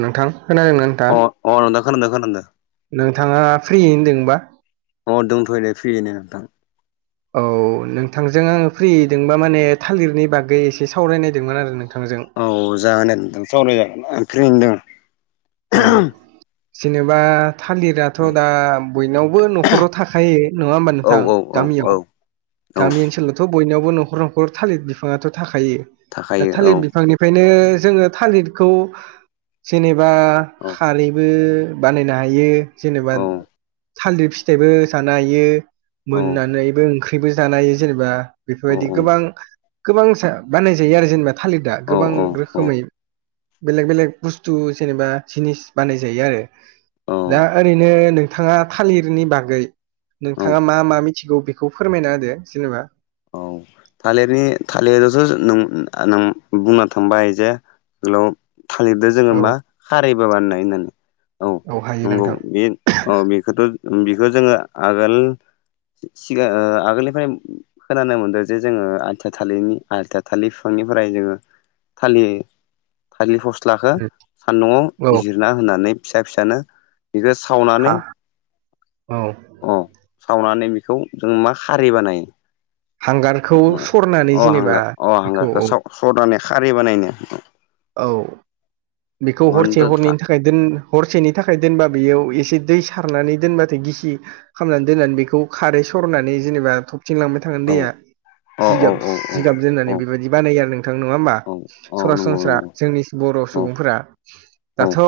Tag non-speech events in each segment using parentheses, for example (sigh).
नोंथां खोनादों ना अ अ नोंथां खोनादों खोनादों। नोंथाङा फ्रियैनो दोंबा? अ दंथयो' नो फ्रियैनो नोंथां। औ नोंथांजों आङो फ्रियैदोंबा माने थालिरनि बागै एसे सावरायनायदोंमोन आरो नोंथांजों। औ जागोन दे नोंथां सावरायजागोन आं फ्रियैनोदोङो। औ जेनोबा थालिरथ' दा बयनावबो न'खराव थाखा खायो नङा होमबा औ नोंथां? औ औ औ गामियाव औ गामि ओनसोलाव थ बयनावबो न'खर न'खर थालिर बिफांङाथ थाखायो दा थाखायो थालिर औ बिफांनि खायनो जोङो थालिरखौ जेनेबा औ खारैबो बानायनो हायो जेनेबा औ थालिर फिथाइबो जानो हायो। औ मोननानैबो ओंख्रिबो जानोहायो जेनेबा औ बेफोरबायदि गोबां गोबांसा बानाय जायो आरो जेनेबा थालिर दा गोबां औ रोखोमै बेलेग बेलेग बुस्थु जेनेबा जिनिस बानाय जायो आरो औ दा ओरैनो नों थाङा थालिरनि बागै औ नोंथाङा मा मा मिथिगौ बेखौ फोरमायना होदो जेनेबा। औ थालिरनि थालिरजोंसो न नों नों बुंना थांबाय जे ल' थालिरदो जोङो औ मा खारैबो बानायो होननानै। औ हायो नंगौ नोंथां बे औ बेखौथ' बेखौ जोङो आगोल सिगां ओ आगोलनिफ्राय खोनानो मोन्दो जे जोङो आलथिया थालिरनि आल्थिया थाालिर फिफांनिफ्राय जोङो फालियो। थालिर फस्लाखो उम औ सान्दुंआव जिरना होननानै फिसा फिसानो बिखो सावनानै हा औ अ सावनानै बेखौ जों मा खारै बानायो। हांगारखौ सरनानै अ जेनेबा हांगार अ बेखौ हांगारखौ साव सरनानै खारै बानायनो। औ बेखौ औ हरसे हरनैनि थाखाय दोन हरसेनि थाखाय दोनबा बेयाव एसे दै सारनानै दोनबाथाय गिसि खामनानै दोननानै बेखौ खारै सरनानै जेनेबा थबथिंलांबाय थागोन दैया। औ जिगाब औ जिगाब औ दोननानै बेबायदि बानायो आरो नोंथां नङा होमबा? औ औ नंगौ सरासनस्रा नंगौ जोंनि बर' औ सुबुंफोरा दाथ'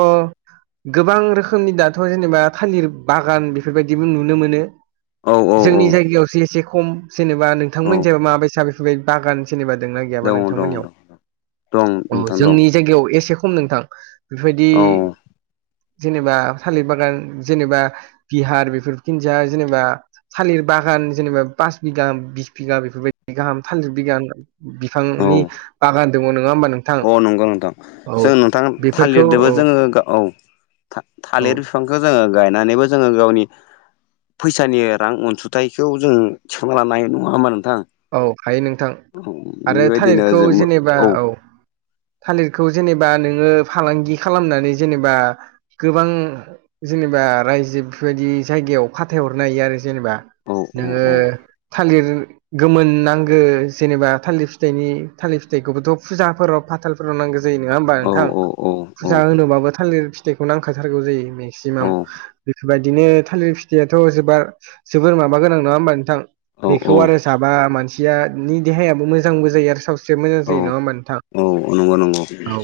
गोबां रोखोमनि दाथ' जेनेबा थालिर बागान बेफोरबायदिबो नुनो मोनो। औ औ औ जोंनि जायगायावसो एसे खम जेनेबा औ नोंथांमोननि जागायाव मा बायसा बेफोरबादि बागान जेनेबा दोंना गैयाबा दङ दं नोंथांमोननियाव दं दं औ नोंथां दं जोंनि जायगायाव एसे खम नोंथां। बेफोरबायदि औ जेनेबा थालिर बागान जेनेबा बिहार बेफोरथिंजा जेनेबा थालिर बागान जेनेबा पास बिगा बिस बिगा बेफोरबायदि गाहाम थालिर बिगान बिफांनि औ बागान दङ नङा होनबा नोंथां? अ नंगौ नोंथां औ जों नोंथां बेफोरखौ थालिरदोबो औ जोङो औ औ थालिर बिफांखो जोङो गायनानैबो जोङो गावनि फैसानि रां उनसुथाइखौ जों थिखांना लानो हायो नङा होमबा नोंथां? औ हायो नोंथां आरो बेबायदिनो थालिरखौ जों जेनेबा औ थालिरखौ जेनेबा नोङो फालांगि खालामनानै जेनेबा गोबां जेनेबा रायजो बेफोरबायदि जायगायाव फाथायहरनो हायो आरो जेनेबा। औ औ नोङो थालिर गोमोन नांगो जेनेबा थालिर फिथाइनि थालिर फिथाइखौबोथ' फुजाफोराव फाथाल फोराव नांगौ जायो नोङा होमबा औ नोंथां औ औ फुजा होनोबाबो थालिर फिथाइखौ नांखाथारगौ जायो। मेक्सिमाम बेफोरबायदिनो थालिर फिथाइाथ' जोबार जोबोर माबा गोनां नङा होमबा नोंथां औ बेखौ आरो बा मानसिया नि देहायाबो मोजांबो जायो आरो सावस्रि एसे मोजां औ जायो नंआ होमबा नोंथां औ नंगौ नंगौ औ।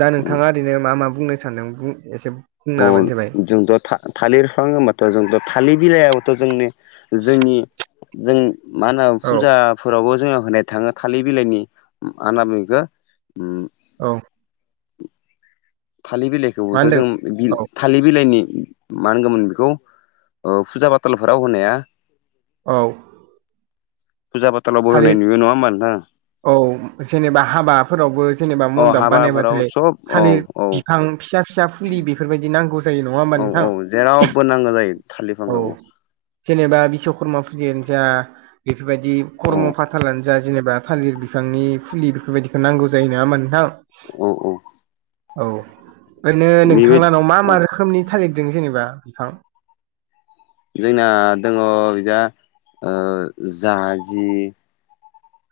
दा नोंथाङा ओरैनो मा मा बुंनो सान्दों बुं एसे। अ बुंना होबानो जाबाय जोंथ' था थालिर फिफां होनबाथ' जोंनि थालिर बिलाइाबथ' जोंनि जोंनि जों मा होनो औ फुजा फोरावबो जोङो होनाय थाङो थालिर बिलाइनि मा होनना बुङो बेखौ ओ औ। थालिर मा होनदों बिलाइखौबोथ'जोङो बिल औ थालिर बिलाइनि मा होनगौमोन बेखौ ओ फुजा फाथालफोराव होनाया औ। फुजा फाथालावबो थालिर होनाय नुयो नङा होनबा नोंथां। औ जेनेबा हाबाफोरावबो जेनेबा अ मन्दाब हाबाफोराव बानायबाथाय सब औ थालिर औ बिफां फिसा फिसा फुलि बेफोरबादि नांगौ जा औ औ जेरावबो नांगौ जायो थालिर औ बिफांखौ जेनेबा बिश्वकर्मा फुजानो जा बेफोरबायदि औ खर्मफाथ थालानो जा जेनेबा थालिर बिफांनि फुलि बेफोरबायदिखौ नांगौ जायो नङा होनबा नोंथां औ औ। औ ओरैनो बेबायदि नोंथांलाहानाव मा औ मा रोखोमनि थालिरदों जेनेबा बिफां जोंना दङ बिजा ओ जाजि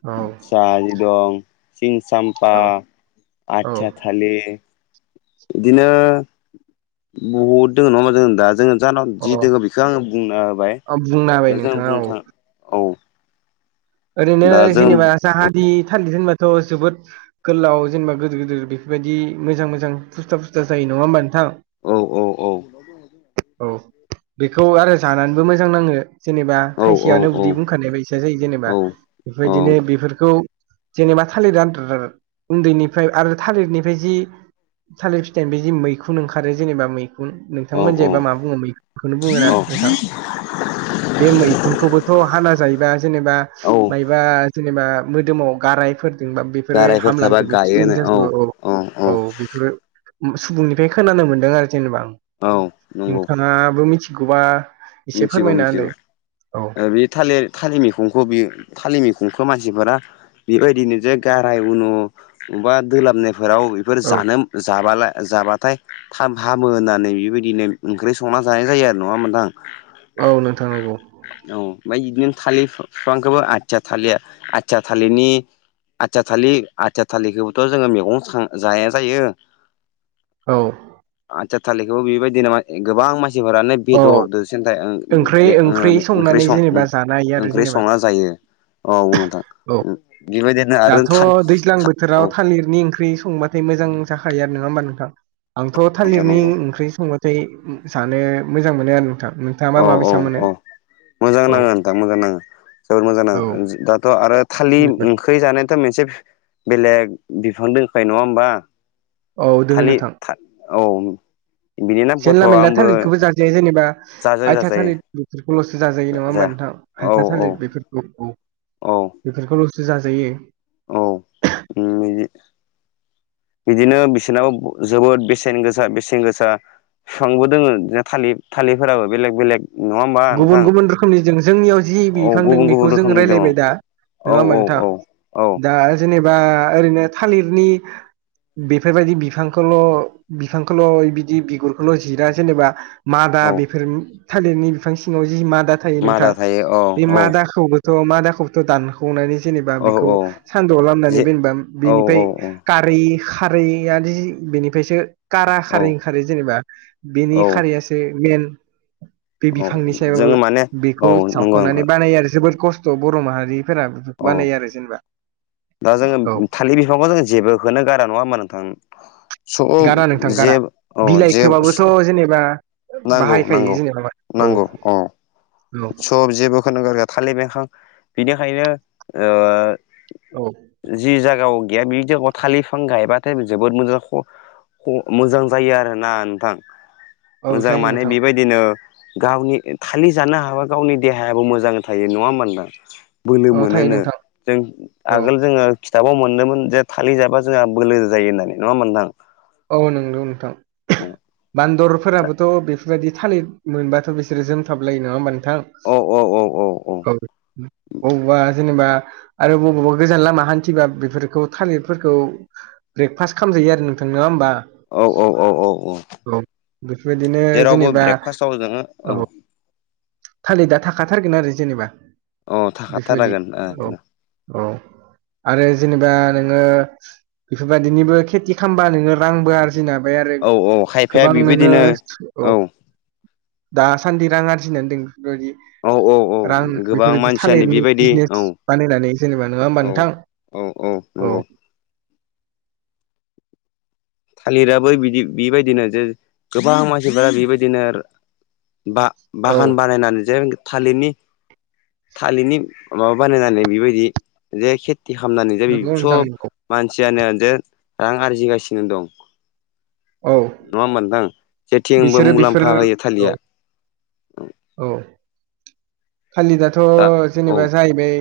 औ। जाहाजि दं सिंसामफा औ आथिया औ था थालिर बिदिनो बहुद दङ नङा होबा जों दा जोङो जानाव जि अ दङो बेखौ आङो बुंन होबाय आं बुंना होबाय दा जोंङ नोंथाङा औ बुंनो थाङ औ ओरैनो दा जों जेनेबा जाहाजि थालिर होनबाथ' जाबोद गोलाव जेनेबा गोदोर गोदोर बेफोरबायदि मोजां मोजां फुस्था फुस्था जायो नङा होमबा नोंथां। औ औ औ। औ। बेखौ आरो जानानैबो मोजां नाङो जेनेबा औ थाइसेयनो उदै बुंखानाय बायसा जायो औ जेनेबा। औ बेबायदिनो बेफोरखौ जेनेबा थालिर आद्रा उन्दैनिफ्राय आरो थालिरनिफ्राय जि थालिर फिथाइ बे जे मैखुन ओंखारो जेनेबा मैखुन औ नोंथांमोनजो एबा मा बुङो मैखुनखौनो बुङो ना नोंथां बे मैखुनखौबोथ' हाना जायोबा जेनेबा औ मायबा जेनेबा मोदोमाव गारायफोरजोंबा बे बेफोरो हामलांजोबो (unintelligible) औ औ बेफोरो सुबुंनिफ्राय खोनानो मोन्दों आरो जेनेबा आं। औ नंगौ। नोथाङाबो मिथिगौबा एसे मिथिगौ फोरमायना होदो बमिथिगौ औ ओ बि थालेर थालिमैखंखौ बियो थालिमैखंखौ मानसिफोरा बेबायदिनो जे गाराय उन' बबा दोलाबनाय फोराव बेफोर औ जानो जाबला जाबाथाय। थाब हामो होननानै बेबायदिनो ओंख्रि संना जानाय जायो आरो नङामोबा नोंथां। औ नोंथां नंगौ (inaudible) औ ओमफ्राय बिदिनो थालिर बिफांखौबो आथिया थालेर आथिया थालिरनि आथिया थालिर आथिया थालिरखौबोथ' जोङो मैगं जाया जायो औ। आथिया थालिरखौबो बेबायदिनो गोबां मानसिफोरानो औ बेदरदो सेन्थाय ओं ओंख्रि ओंख्रि संनानै जेनेबा (unintelligible) जानो हायो आरो ओंख्रि जेनेबा संना जायो ओ उन औ। बेबादिनो दाथ' दैज्लां बोथोराव थालिरनि ओंख्रि संबाथाय मोजां जाखायो आरो नङा होमबा नोंथां। आंथ' नोंथां थालिरनि नंगौ ओंख्रि संबाथाय जानो मोजां मोनो आरो नोंथां। नोंथाङा मा औ औ बायसा मोनो औ मोजां औ नाङो नोंथां मोजां नाङो जोबोर मोजां औ नाङो दाथ' आरो थालिर उम ख्रि जानोथ' मोनसे बेलेग बिफां दंखायो नङा होमबा औ दोङो थालिर नोंथां था औ बिनि नामखौथ' आंबो जे जेनेबा जाजायो आथिया जाजायो थालिर बेफोरखौल'सो जाजायो नङा जा होमबा नोंथां हायथा थालिर बे औ औ औ बेफोरखौल'सो जाजायो औ उम बिदि बिदिनो बिसोरनाव जोबोद बेसेन गोसा बेसेन गोसा बिफांबो दोङो थालिर थालिरफोराबो बेलेग बेलेग नङा होमबा नोंथां गुबुन गुबुन रोखोमनि जों जोंनियाव जि औ बिफां दों गुबुन गुबुन बेखौ जों रोखोमनि दङ औ रायज्लायबाय दा नङा होमबा औ नोंथां औ औ दा जेनेबा ओरैनो थालिरनि बेफोरबायदि बिफांखौल' बिफांखौल' बिदि बिगुरखौल' जिरा जेनेबा मादा औ बेफोर थालिरनि बिफां सिङाव जि मादा थायो मादा नोंथां थायो औ बे औ मादाखौबो थ' मा दाखौथ' दानख'नानै जेनेबा औ बेखौ औ सानदुंआव लामनानै जे बेेनबा औ औ बेनिफ्राय औ खारै खारैआजि बेनिफ्रायसो कारा औ खारै ओंखारो जेनेबा औ बेनि खारैयासो मेन बे औ बिफांनि जोङो माने सायावबाबो औ बेखौ नंगौ नंगौ जावखांनानै बानायो आरो जोबोर खस्थ' बर' माहारि फोरा औ बानायो आरो जेनेबा दा जोङो औ थालिर बिफांखौ जों जेबोखौनो गारा नङा होमा नोंथां स गारा नोंथां गारा जेब औ बिलाइ जेब खोबाबोथ' स जेनेबा नांगौ बाहायखायो नांगौ जेनेबा औ नांगौ अ औ सब जेबोखौनो गारा थालिर बिफां बिनिखायनो ओ औ जि जायगायाव गैया बे जायगायाव थालिरफां गायबाथाय जोबोद मोजां आख अ मोजां जायो आरोना नोंथां औ मोजां जायो माने नोंथां बेबायदिनो गावनि थालिर जानो हाबा गावनि देहाबो मोजां थायो नङा होमबा नोंथां बोलो औ थायो मोनोनो नोंथां जों औ आगोल जोङो खिथाबाव मोनदोंमोन थाललि जाबा जोंहा जायो होननानै नङा होनबा नोंथां औ नंगौ नोंथां बान्दरफोराबोथ' बे बेफोरबायदि थालिर मोनबाथ' बिसोरो जोमथाबलायो नङा होमबा नोंथां औ औ औ औ औ बबावबा जेनेबा आरो बबावबा गोजान लामा हान्थिबा बेफोरखौ थालिरफोरखौ ब्रेकफास्ट खालामजायो आरो नों थों नङा होमबा औ औ औ औ औ बेफोरबायदिनो जेरावबो जेनेबा ब्रेकफास्टआव जोङो औ (inaudible) थालिर दा थाखाथारगोन आरो जेनेबा औ बेफोरबायदि थाखाथारागोन औ औ आरो जेनेबा नोङो बेफोरबायदिनिबो खेथि खालामबा नोङो रांबो आरजिनो आरो औ औ खायफाया गोबां नोङो बेबायदिनो औ दासान्दि रां आरजिनानै दं औ औ औ बेफोरबायदि रां गोबां बेफोरबायदि मानसियानो थालिरनि बेबायदि औ बिजनेस बानायनानै जेनेबा नङा होमबा औ नोंथां औ औ नंगौ थालिराबो बिदि बेबायदिनो जे गोबां मानसिफोरा बेबायदिनो आरो औ बा-बागान बानायनानै जे थालिदनि थालिदनि माबा बानायनानै बेबायदि जेे के ति खामनानै जे बे नंगौ नोंथां सब नंगौ मानसियानो जे रां आरजिगासिनो दं। औ। नङा होमबा नोंथां? जेथिंबो बिसोरो बेफोर मुलाम्फा होयो औ थालिया। औ। थालिदआथ' दा औ जेनेबा जाहैबाय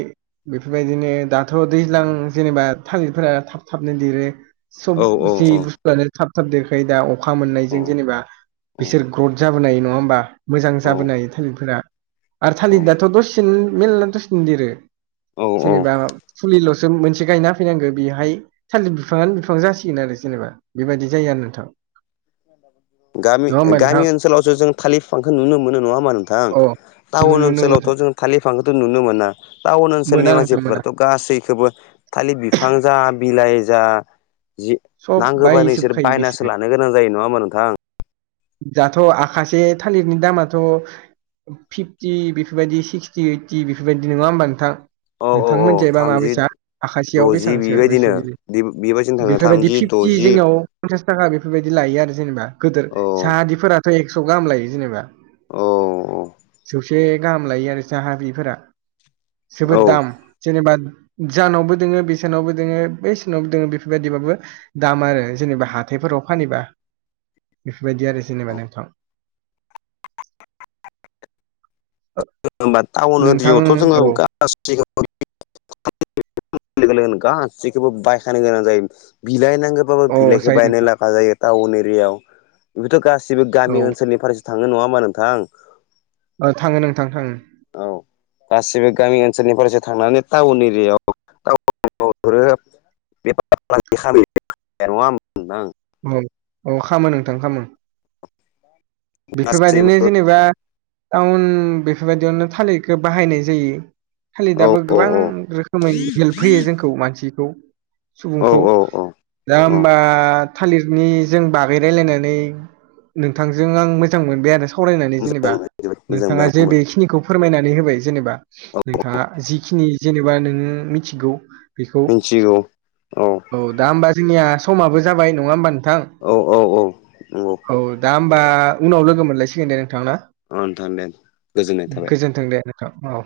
बेफोरबायदिनो दाथ' दैज्लां जेनेबा थालिरफोरा थाब थाबनो देरो। सब औ औ जि औ बुस्थुआनो थाब थाब देरखायो दा अखा मोननायजों जेनेबा औ बिसोर ग्रड जाबोनाय नङा होमबा मोजां औ जाबोनाय थालिर फोरा। आरो औ थालिदाथ' दसेनो मेलला दसेनो देरो। औ औ। जेनेबा फुलिल'सो मोनसे गायना होफोयनांगो बेहाय थालिद बिफाङानो बिफां जासिगोन आरो जेनेबा बेबायदि जायो आरो नोंथां। गामि नङा होमबा नोंथां गामि ओनसोलावसो जों थालि फिफांखो नुनो मोनो नङा होनबा नो थां अ नों टाउन नों नोंथां ओनसोलावथ' जों थालिफांखौथ' नुनो मोना टाउन मोना ओनसोलनि नोंथां मोना मानसिफोरथ' गासैखोबो थालि बिफां जा बिलाइ जा जि सब नांगोबानो इसोर बायजोबखायो बिसोरो बायनासो लानो गोनां जायो नङा होमबा नोंथां? दाथ' आखासे थालिदनि दामाथ' फिफ्टि बिफोरबायदि सिक्सटि ओइटि बिफोरबायदि नङा होमबा नोंथां? औ नोंथां औ मोनजायबा थामजि माबायसा? आखासेयाव द'जि बेसांसो बेसे बेबायदिनो बेबायदिनो (inaudible) थाङो बेफोरबायदि थामजि फिफ्टि द'जि जोंनियाव फन्सास थाखा बेफोरबायदि लायो आरो जेनेबा गोदोर औ साहादिफोराथ' एक्स' गाहाम लायो जेनेबा। औ औ। गुसे गाहाम लायो आरो साहा बिफोरा औ जोबोद दाम। जेनेबा जानावबो दोङो बेसानावबो दोङो बै सोनावबो दोङो बेफोरबायदिबाबो दाम आरो जेनेबा हाथायफोराव फानैबा। बेफोरबायदि आरो जेनेबा नोंथां। (unintelligible) टाउन नोंथां ओदियावथ'जोङो औ गासै (unintelligible) (unintelligible) गासिखोबो बायखानो गोनां जायो। बिलाइनांगो बाबो अ बिलाइखो जायो बायनो नोंथां लागा जायो टाउन एरियाव बिबोथ' गासिबो गामि औ ओनसोलनि फ्रायसो थाङो नङा होमबा नोंथां? ओ थाङो नोंथां थाङो। औ गासिबो गामि ओनसोलनिफ्रायसो थांनानै टाउन एरियायाव (unintelligible) (unintelligible) औ अ खामो नोंथां खामो। बेफोबायदिनो गासैबो जेनेबा टाउन बेफोबायदियावनो थालिखो बाहायनाय जायो। औ थालिदाबो औ गोबां औ रोखोमै हेल्प होयो जोंखौ मानसिखौ। औ सुबुंखौ औ औ दा औ ओमबा थालिरनि जों बागै रायलायनानै नोंथांजों आं मोजां मोनबाय आरो सावरायनानै मोजां जेनेबा मोनबाय जोबोद मोजां नोंथाङा मोनबाय जे आंबो बेखिनिखौ फोरमायनानै होबाय जेनेबा। नोंथाङा जिखिनि जेनेबा नोङो मिथिगौ बिखौ मिथिगौ औ दा होनबा जोंनिया समाबो जाबाय नङा होमबा नोंथां? औ औ औ। नंगौ ओ औ दा ओमबा उनाव लोगो मोनलायसिगोन दे नोंथां ना। नोंथां दे गोजोननाय थाबाय गोजोनथों दे नोंथां औ।